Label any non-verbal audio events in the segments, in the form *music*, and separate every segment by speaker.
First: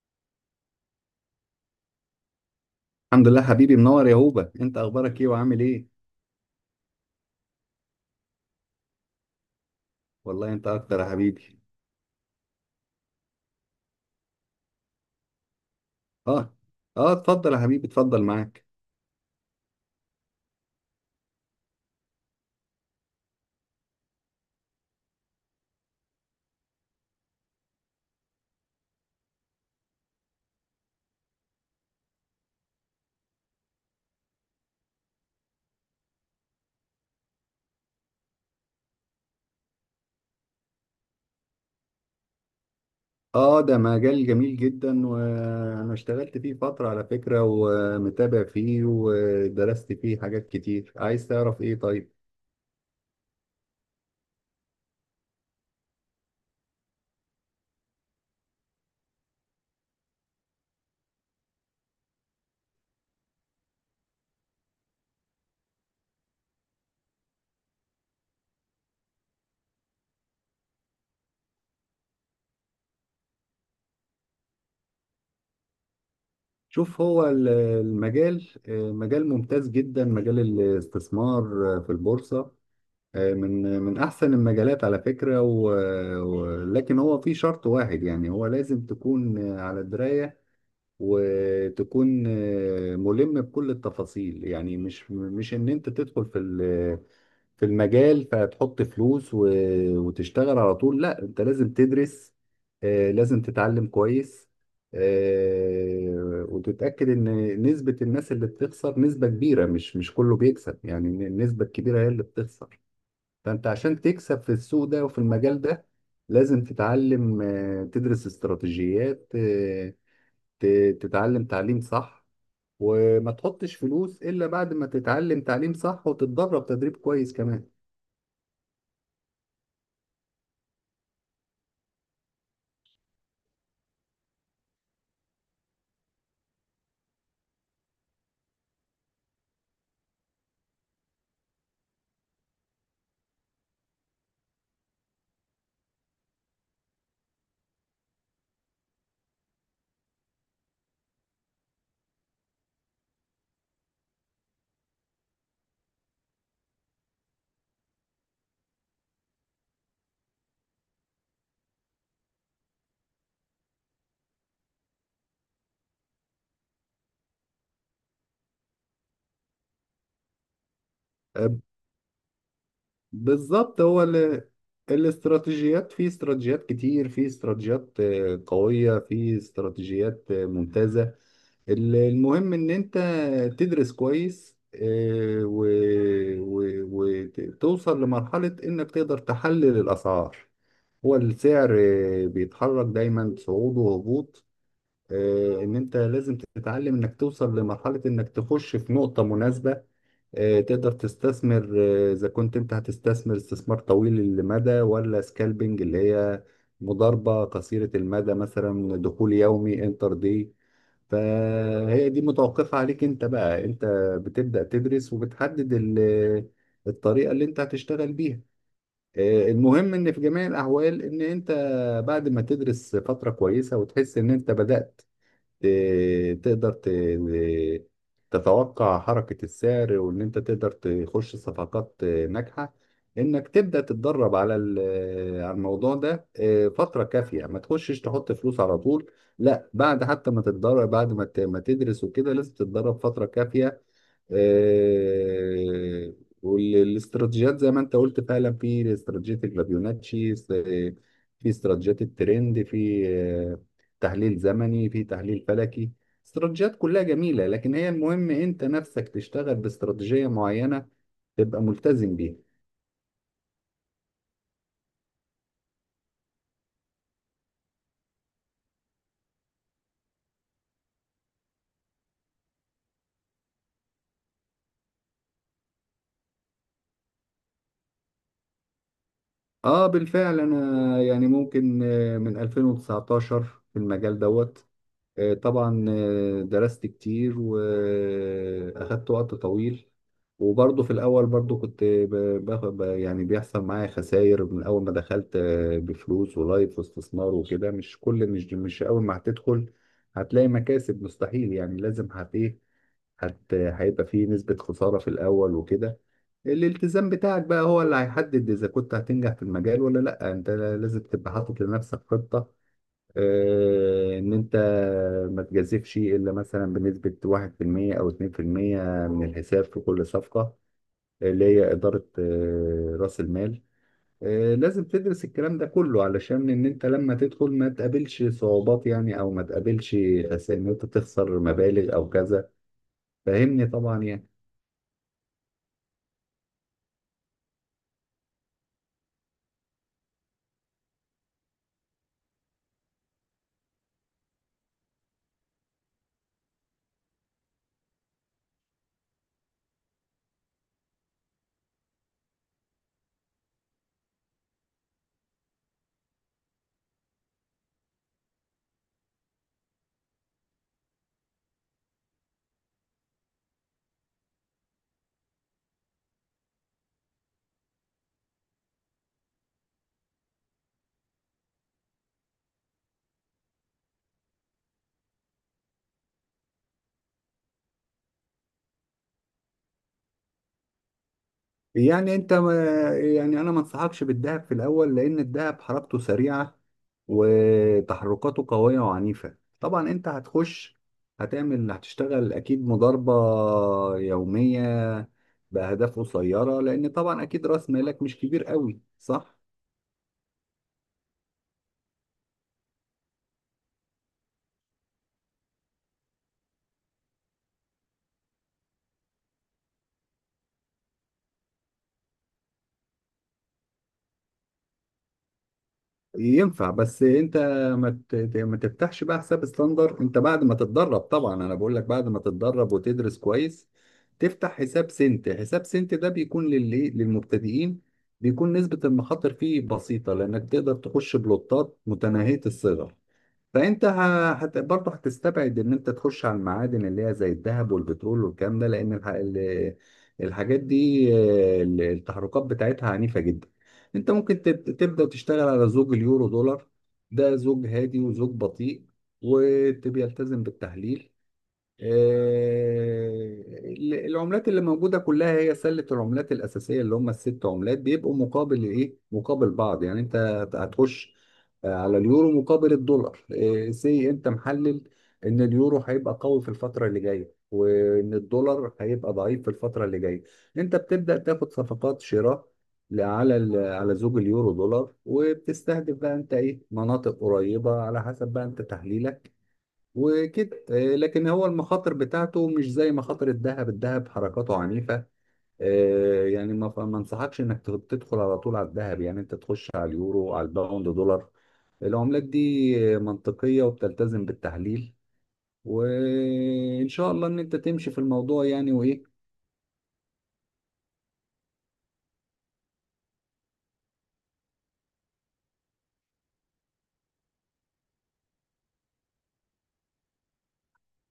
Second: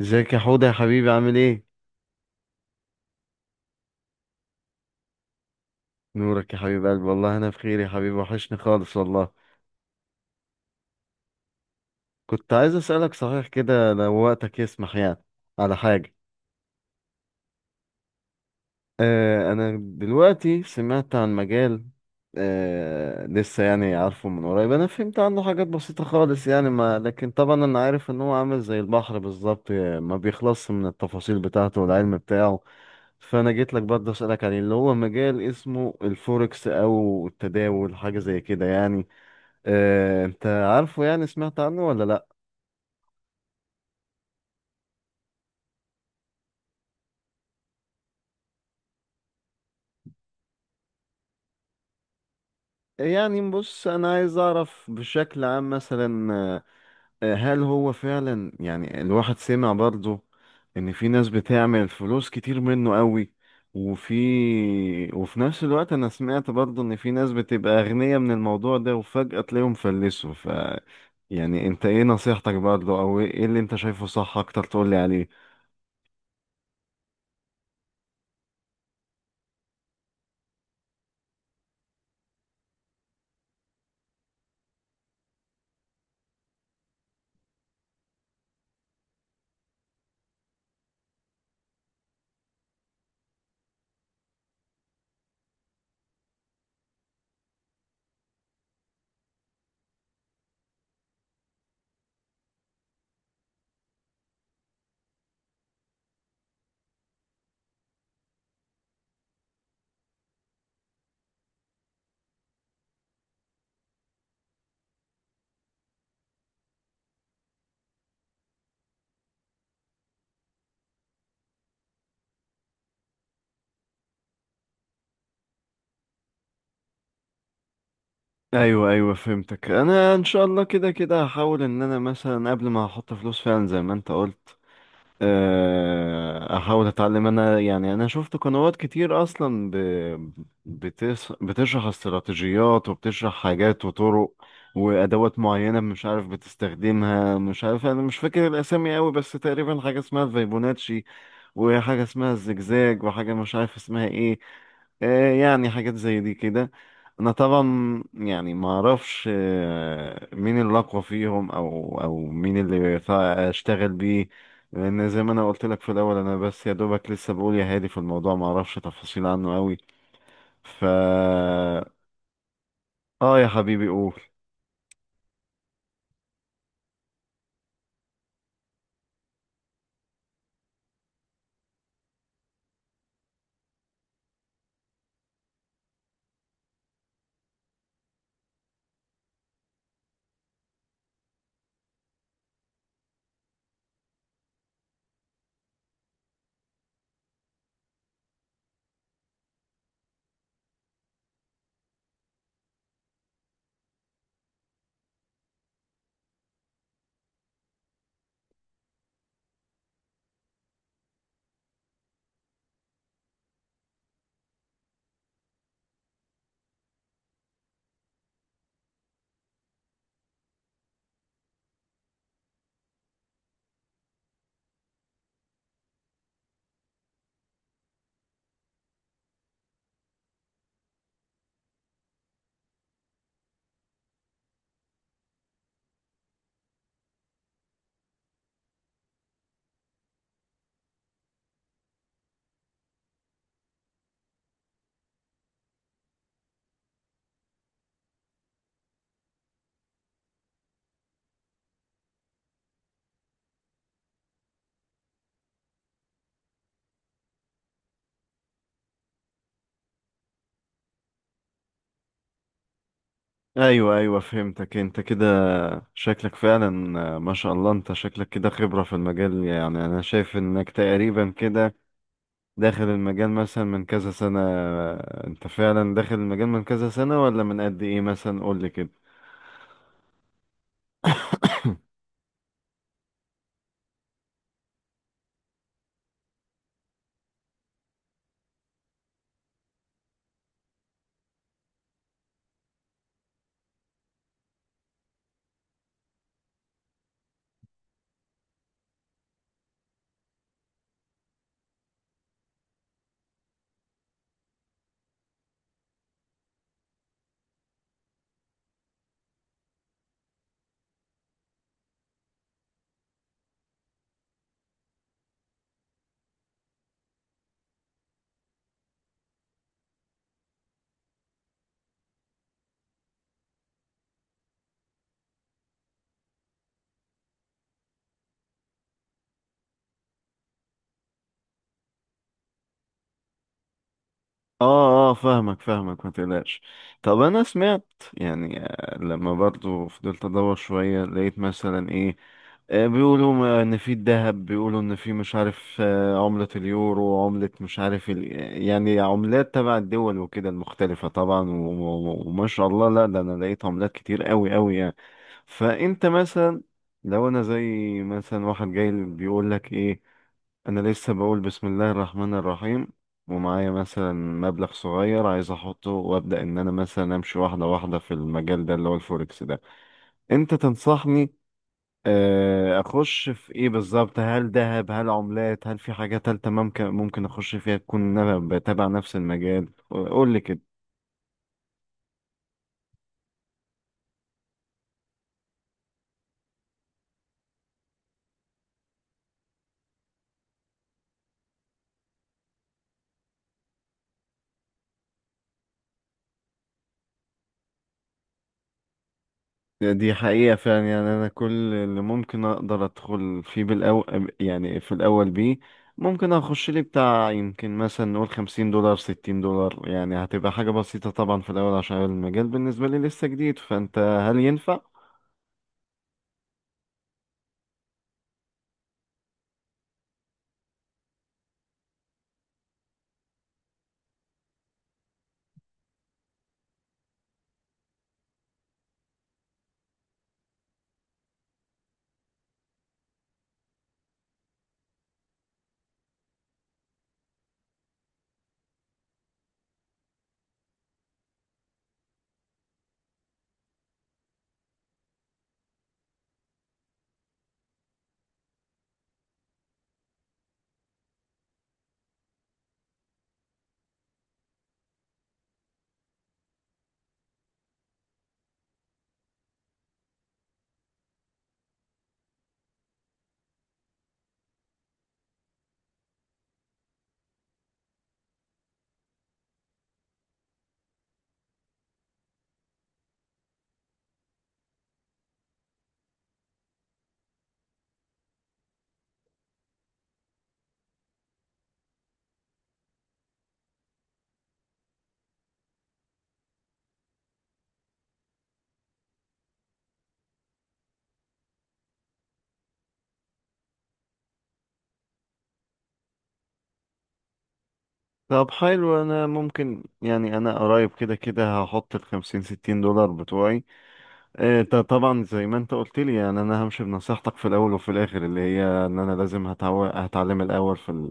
Speaker 1: ازيك يا حوده يا حبيبي، عامل ايه؟
Speaker 2: الحمد لله، حبيبي منور يا هوبا. انت اخبارك ايه وعامل ايه؟
Speaker 1: نورك يا حبيب قلبي، والله انا بخير يا حبيبي، وحشني خالص والله.
Speaker 2: والله انت اكتر يا حبيبي.
Speaker 1: كنت عايز اسالك، صحيح كده، لو وقتك يسمح يعني، على حاجه.
Speaker 2: اه، اه، اتفضل يا حبيبي، اتفضل معاك.
Speaker 1: انا دلوقتي سمعت عن مجال. لسه يعني عارفه من قريب، انا فهمت عنه حاجات بسيطه خالص، يعني ما لكن طبعا انا عارف ان هو عامل زي البحر بالظبط، ما بيخلصش من التفاصيل بتاعته والعلم بتاعه. فانا جيت لك برضه اسالك عليه، اللي هو مجال اسمه الفوركس او التداول، حاجه زي كده يعني. انت عارفه، يعني سمعت عنه ولا لا؟
Speaker 2: اه، ده مجال جميل جدا وانا اشتغلت فيه فترة على فكرة، ومتابع فيه ودرست فيه حاجات كتير. عايز تعرف ايه؟ طيب،
Speaker 1: يعني بص، انا عايز اعرف بشكل عام مثلا، هل هو فعلا، يعني الواحد سمع برضه ان في ناس بتعمل فلوس كتير منه قوي، وفي وفي نفس الوقت انا سمعت برضه ان في ناس بتبقى اغنياء من الموضوع ده وفجأة تلاقيهم فلسوا. يعني انت ايه نصيحتك برضه، او ايه اللي انت شايفه صح اكتر، تقولي عليه؟
Speaker 2: شوف، هو المجال، مجال ممتاز جدا، مجال الاستثمار في البورصة، من احسن المجالات على فكرة لكن هو في شرط واحد. يعني هو لازم تكون على دراية، وتكون ملم بكل التفاصيل. يعني مش ان انت تدخل في في المجال فتحط فلوس وتشتغل على طول. لا، انت لازم تدرس، لازم تتعلم كويس، وتتأكد ان نسبة الناس اللي بتخسر نسبة كبيرة. مش كله بيكسب، يعني النسبة الكبيرة هي اللي بتخسر. فانت عشان تكسب في السوق ده وفي المجال ده لازم تتعلم، تدرس استراتيجيات، تتعلم تعليم صح، وما تحطش فلوس إلا بعد ما تتعلم تعليم صح وتتدرب تدريب كويس كمان.
Speaker 1: ايوه، ايوه، فهمتك. انا ان شاء الله كده كده هحاول ان انا مثلا قبل ما احط فلوس فعلا زي ما انت قلت، احاول اتعلم انا، يعني انا شفت قنوات كتير اصلا بتشرح استراتيجيات، وبتشرح حاجات وطرق وادوات معينه، مش عارف بتستخدمها، مش عارف، انا مش فاكر الاسامي قوي، بس تقريبا حاجه اسمها فيبوناتشي، وحاجة اسمها الزجزاج، وحاجة مش عارف اسمها ايه. يعني حاجات زي دي كده. انا طبعا يعني ما اعرفش مين اللي اقوى فيهم او مين اللي ينفع اشتغل بيه، لان زي ما انا قلت لك في الاول، انا بس يا دوبك لسه بقول يا هادي في الموضوع، ما اعرفش تفاصيل عنه قوي ف
Speaker 2: أه،
Speaker 1: اه يا
Speaker 2: بالظبط
Speaker 1: حبيبي،
Speaker 2: هو
Speaker 1: قول.
Speaker 2: الاستراتيجيات. في استراتيجيات كتير، في استراتيجيات قوية، في استراتيجيات ممتازة. المهم ان انت تدرس كويس، وتوصل لمرحلة انك تقدر تحلل الاسعار. هو السعر بيتحرك دايما صعود وهبوط. ان انت لازم تتعلم انك توصل لمرحلة انك تخش في نقطة مناسبة، تقدر تستثمر، اذا كنت انت هتستثمر استثمار طويل المدى ولا سكالبنج، اللي هي مضاربة قصيرة المدى، مثلا دخول يومي انتر دي. فهي دي متوقفة عليك انت. بقى انت بتبدأ تدرس، وبتحدد الطريقة اللي انت هتشتغل بيها. المهم ان في جميع الاحوال ان انت بعد ما تدرس فترة كويسة وتحس ان انت بدأت تقدر تتوقع حركة السعر، وان انت تقدر تخش صفقات ناجحة، انك تبدأ تتدرب على على الموضوع ده فترة كافية. ما تخشش تحط فلوس على طول. لا، بعد حتى ما تتدرب، بعد ما ما تدرس وكده لازم تتدرب فترة كافية، آه، والاستراتيجيات زي ما انت قلت فعلا. في استراتيجية الفيبوناتشي، في استراتيجيات الترند، في تحليل زمني، في تحليل فلكي. استراتيجيات كلها جميلة، لكن هي المهم انت نفسك تشتغل باستراتيجية معينة، تبقى ملتزم بيها.
Speaker 1: ايوه، ايوه، فهمتك. انت كده شكلك فعلا، ما شاء الله، انت شكلك كده خبرة في المجال، يعني انا شايف انك تقريبا كده داخل المجال مثلا من كذا سنة. انت فعلا داخل المجال من كذا سنة ولا من قد ايه؟ مثلا قول لي كده.
Speaker 2: اه، بالفعل انا يعني ممكن من 2019 في المجال دوت. طبعا درست كتير، وأخدت وقت طويل. وبرضه في الأول برضه كنت باخد يعني بيحصل معايا خسائر من أول ما دخلت، بفلوس ولايف واستثمار وكده. مش كل، مش أول ما هتدخل هتلاقي مكاسب، مستحيل. يعني لازم هت إيه، هت هيبقى فيه نسبة خسارة في الأول وكده. الالتزام بتاعك بقى هو اللي هيحدد إذا كنت هتنجح في المجال ولا لأ. أنت لازم تبقى حاطط لنفسك خطة، ان انت ما تجازفش الا مثلا بنسبه 1% او 2% من الحساب في كل صفقه، اللي هي اداره راس المال. لازم تدرس الكلام ده كله علشان ان انت لما تدخل ما تقابلش صعوبات، يعني او ما تقابلش خسائر، ان انت تخسر مبالغ او كذا. فاهمني طبعا يعني.
Speaker 1: اه، اه، فاهمك فاهمك، ما تقلقش. طب انا سمعت، يعني لما برضو فضلت ادور شوية، لقيت مثلا ايه، بيقولوا ان في الذهب، بيقولوا ان في مش عارف عملة اليورو، عملة مش عارف. يعني عملات تبع الدول وكده، المختلفة طبعا، وما شاء الله، لا ده انا لقيت عملات كتير قوي قوي يعني. فانت مثلا، لو انا زي مثلا واحد جاي بيقول لك ايه، انا لسه بقول بسم الله الرحمن الرحيم، ومعايا مثلا مبلغ صغير عايز احطه وابدا، ان انا مثلا امشي واحده واحده في المجال ده اللي هو الفوركس ده، انت تنصحني اخش في ايه بالظبط؟ هل ذهب، هل عملات، هل في حاجه تالتة ممكن اخش فيها تكون إن انا بتابع نفس المجال؟ قول لي كده.
Speaker 2: يعني انت ما، يعني انا ما انصحكش بالدهب في الاول لان الدهب حركته سريعه، وتحركاته قويه وعنيفه. طبعا انت هتخش هتعمل هتشتغل اكيد مضاربه يوميه باهداف قصيره، لان طبعا اكيد راس مالك مش كبير قوي، صح؟
Speaker 1: يعني دي حقيقة فعلا، يعني أنا كل اللي ممكن أقدر أدخل فيه بالأول، يعني في الأول بيه ممكن أخش لي بتاع، يمكن مثلا نقول 50 دولار، 60 دولار، يعني هتبقى حاجة بسيطة طبعا في الأول، عشان المجال بالنسبة لي لسه جديد. فأنت، هل ينفع؟
Speaker 2: ينفع، بس انت ما ت- ت- ما تفتحش بقى حساب ستاندر. انت بعد ما تتدرب، طبعا انا بقول لك بعد ما تتدرب وتدرس كويس، تفتح حساب سنت. حساب سنت ده بيكون للمبتدئين، بيكون نسبة المخاطر فيه بسيطة لانك تقدر تخش بلوتات متناهية الصغر. فانت برضه هتستبعد ان انت تخش على المعادن اللي هي زي الذهب والبترول والكلام ده، لان الحاجات دي التحركات بتاعتها عنيفة جدا. انت ممكن تبدأ تشتغل على زوج اليورو دولار. ده زوج هادي وزوج بطيء، وتبقى يلتزم بالتحليل. آه، العملات اللي موجودة كلها هي سلة العملات الأساسية، اللي هم الست عملات، بيبقوا مقابل إيه؟ مقابل بعض. يعني أنت هتخش على اليورو مقابل الدولار. سي، أنت محلل إن اليورو هيبقى قوي في الفترة اللي جاية، وإن الدولار هيبقى ضعيف في الفترة اللي جاية. أنت بتبدأ تاخد صفقات شراء على على زوج اليورو دولار، وبتستهدف بقى أنت إيه؟ مناطق قريبة على حسب بقى أنت تحليلك وكده. لكن هو المخاطر بتاعته مش زي مخاطر الذهب. الذهب حركاته عنيفة، يعني ما انصحكش انك تدخل على طول على الذهب. يعني انت تخش على اليورو، على الباوند دولار. العملات دي منطقية وبتلتزم بالتحليل، وان شاء الله ان انت تمشي في الموضوع
Speaker 1: طب
Speaker 2: يعني.
Speaker 1: حلو،
Speaker 2: وايه،
Speaker 1: أنا ممكن يعني، أنا قريب كده كده هحط 50-60 دولار بتوعي. ده طبعا زي ما أنت قلت لي، يعني أنا همشي بنصيحتك في الأول وفي الآخر، اللي هي إن أنا لازم هتعلم الأول في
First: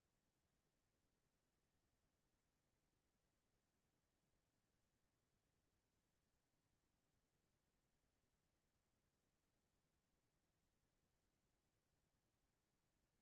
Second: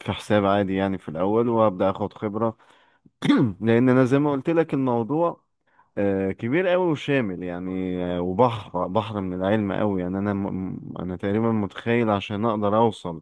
Speaker 1: في حساب عادي، يعني في الاول وابدا اخد خبره. *clears throat* لان انا زي ما قلت لك، الموضوع كبير قوي وشامل، يعني وبحر بحر من العلم قوي، يعني انا انا تقريبا متخيل عشان اقدر اوصل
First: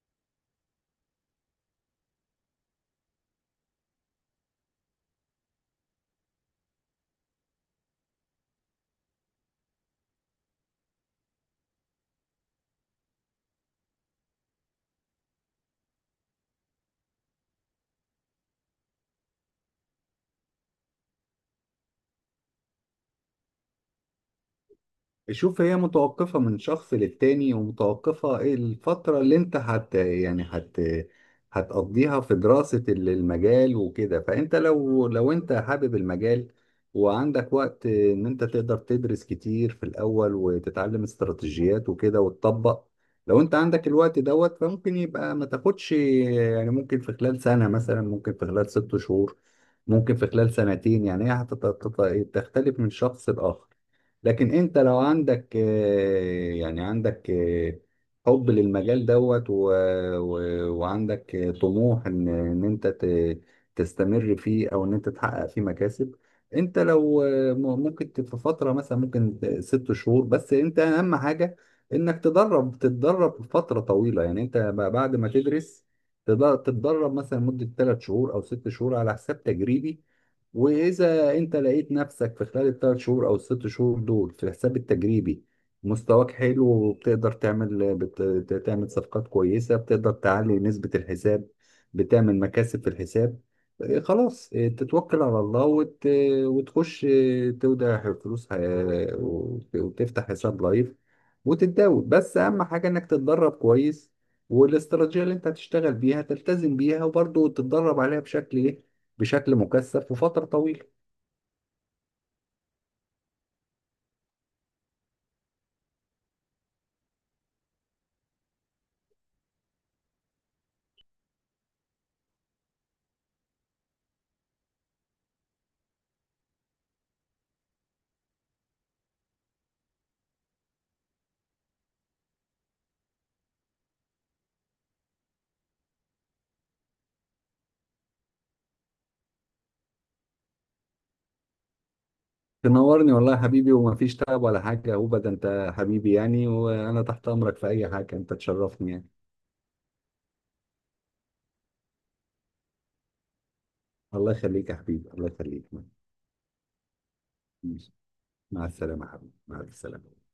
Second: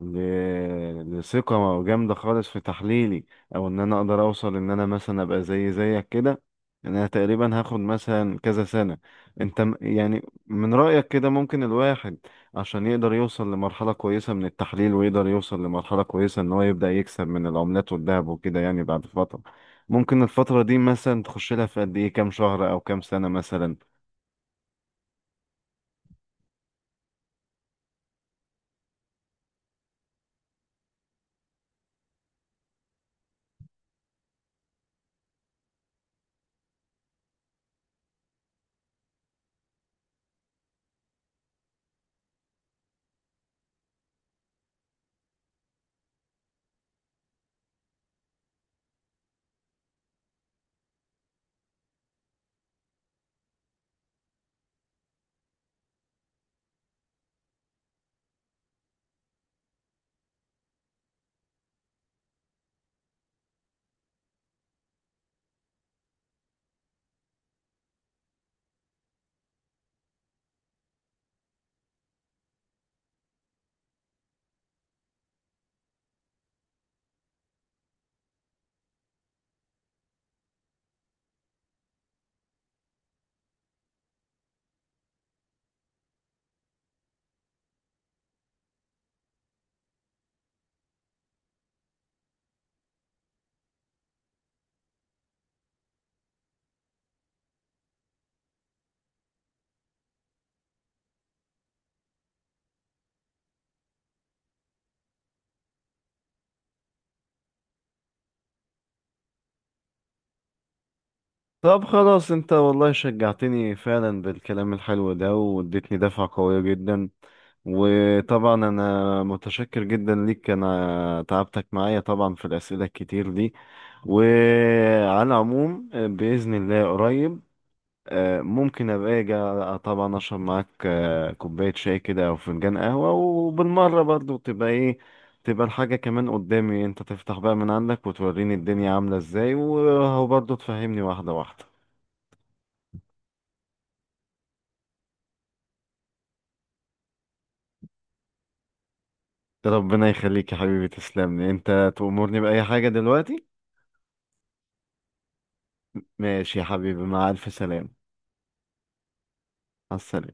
Speaker 1: لثقة جامدة خالص في تحليلي، او ان انا اقدر اوصل ان انا مثلا ابقى زيك كده، انا تقريبا هاخد مثلا كذا سنة. انت يعني من رأيك كده، ممكن الواحد عشان يقدر يوصل لمرحلة كويسة من التحليل، ويقدر يوصل لمرحلة كويسة ان هو يبدأ يكسب من العملات والذهب وكده، يعني بعد فترة، ممكن الفترة دي مثلا تخش لها في قد ايه؟ كام شهر او كام سنة مثلا؟
Speaker 2: شوف هي متوقفة من شخص للتاني، ومتوقفة الفترة اللي انت هت يعني هت هتقضيها في دراسة المجال وكده. فانت لو انت حابب المجال، وعندك وقت ان انت تقدر تدرس كتير في الاول، وتتعلم استراتيجيات وكده وتطبق، لو انت عندك الوقت دوت، فممكن يبقى ما تاخدش. يعني ممكن في خلال سنة مثلا، ممكن في خلال 6 شهور، ممكن في خلال سنتين. يعني هي تختلف من شخص لآخر. لكن انت لو عندك يعني عندك حب للمجال دوت و... وعندك طموح ان انت تستمر فيه، او ان انت تحقق فيه مكاسب. انت لو ممكن في فترة مثلا ممكن 6 شهور. بس انت اهم حاجة انك تدرب تتدرب فترة طويلة. يعني انت بعد ما تدرس تتدرب مثلا مدة 3 شهور او 6 شهور على حساب تجريبي. واذا انت لقيت نفسك في خلال ال3 شهور او ال6 شهور دول في الحساب التجريبي مستواك حلو، وبتقدر تعمل تعمل صفقات كويسة، بتقدر تعلي نسبة الحساب، بتعمل مكاسب في الحساب، خلاص، تتوكل على الله وتخش تودع فلوس وتفتح حساب لايف وتتداول. بس اهم حاجة انك تتدرب كويس، والاستراتيجية اللي انت هتشتغل بيها تلتزم بيها، وبرضه تتدرب عليها بشكل ايه؟ بشكل مكثف وفترة طويلة.
Speaker 1: طب خلاص، انت والله شجعتني فعلا بالكلام الحلو ده، واديتني دفعة قوية جدا، وطبعا انا متشكر جدا ليك، انا تعبتك معايا طبعا في الاسئلة الكتير دي، وعلى العموم بإذن الله قريب ممكن ابقى اجي طبعا اشرب معاك كوباية شاي كده او فنجان قهوة، وبالمرة برضو تبقى ايه، تبقى الحاجة كمان قدامي، انت تفتح بقى من عندك، وتوريني الدنيا عاملة ازاي، وبرضه تفهمني واحدة واحدة.
Speaker 2: تنورني والله يا حبيبي، وما فيش تعب ولا حاجة. هو ده انت حبيبي يعني، وانا تحت امرك في اي حاجة. انت تشرفني يعني.
Speaker 1: ربنا يخليك يا حبيبي، تسلم لي انت، تأمرني بأي حاجة دلوقتي.
Speaker 2: الله يخليك يا حبيبي، الله يخليك.
Speaker 1: ماشي يا حبيبي، مع ألف
Speaker 2: ماشي.
Speaker 1: سلامة.
Speaker 2: مع السلامة يا حبيبي، مع
Speaker 1: مع
Speaker 2: السلامة.
Speaker 1: السلامة.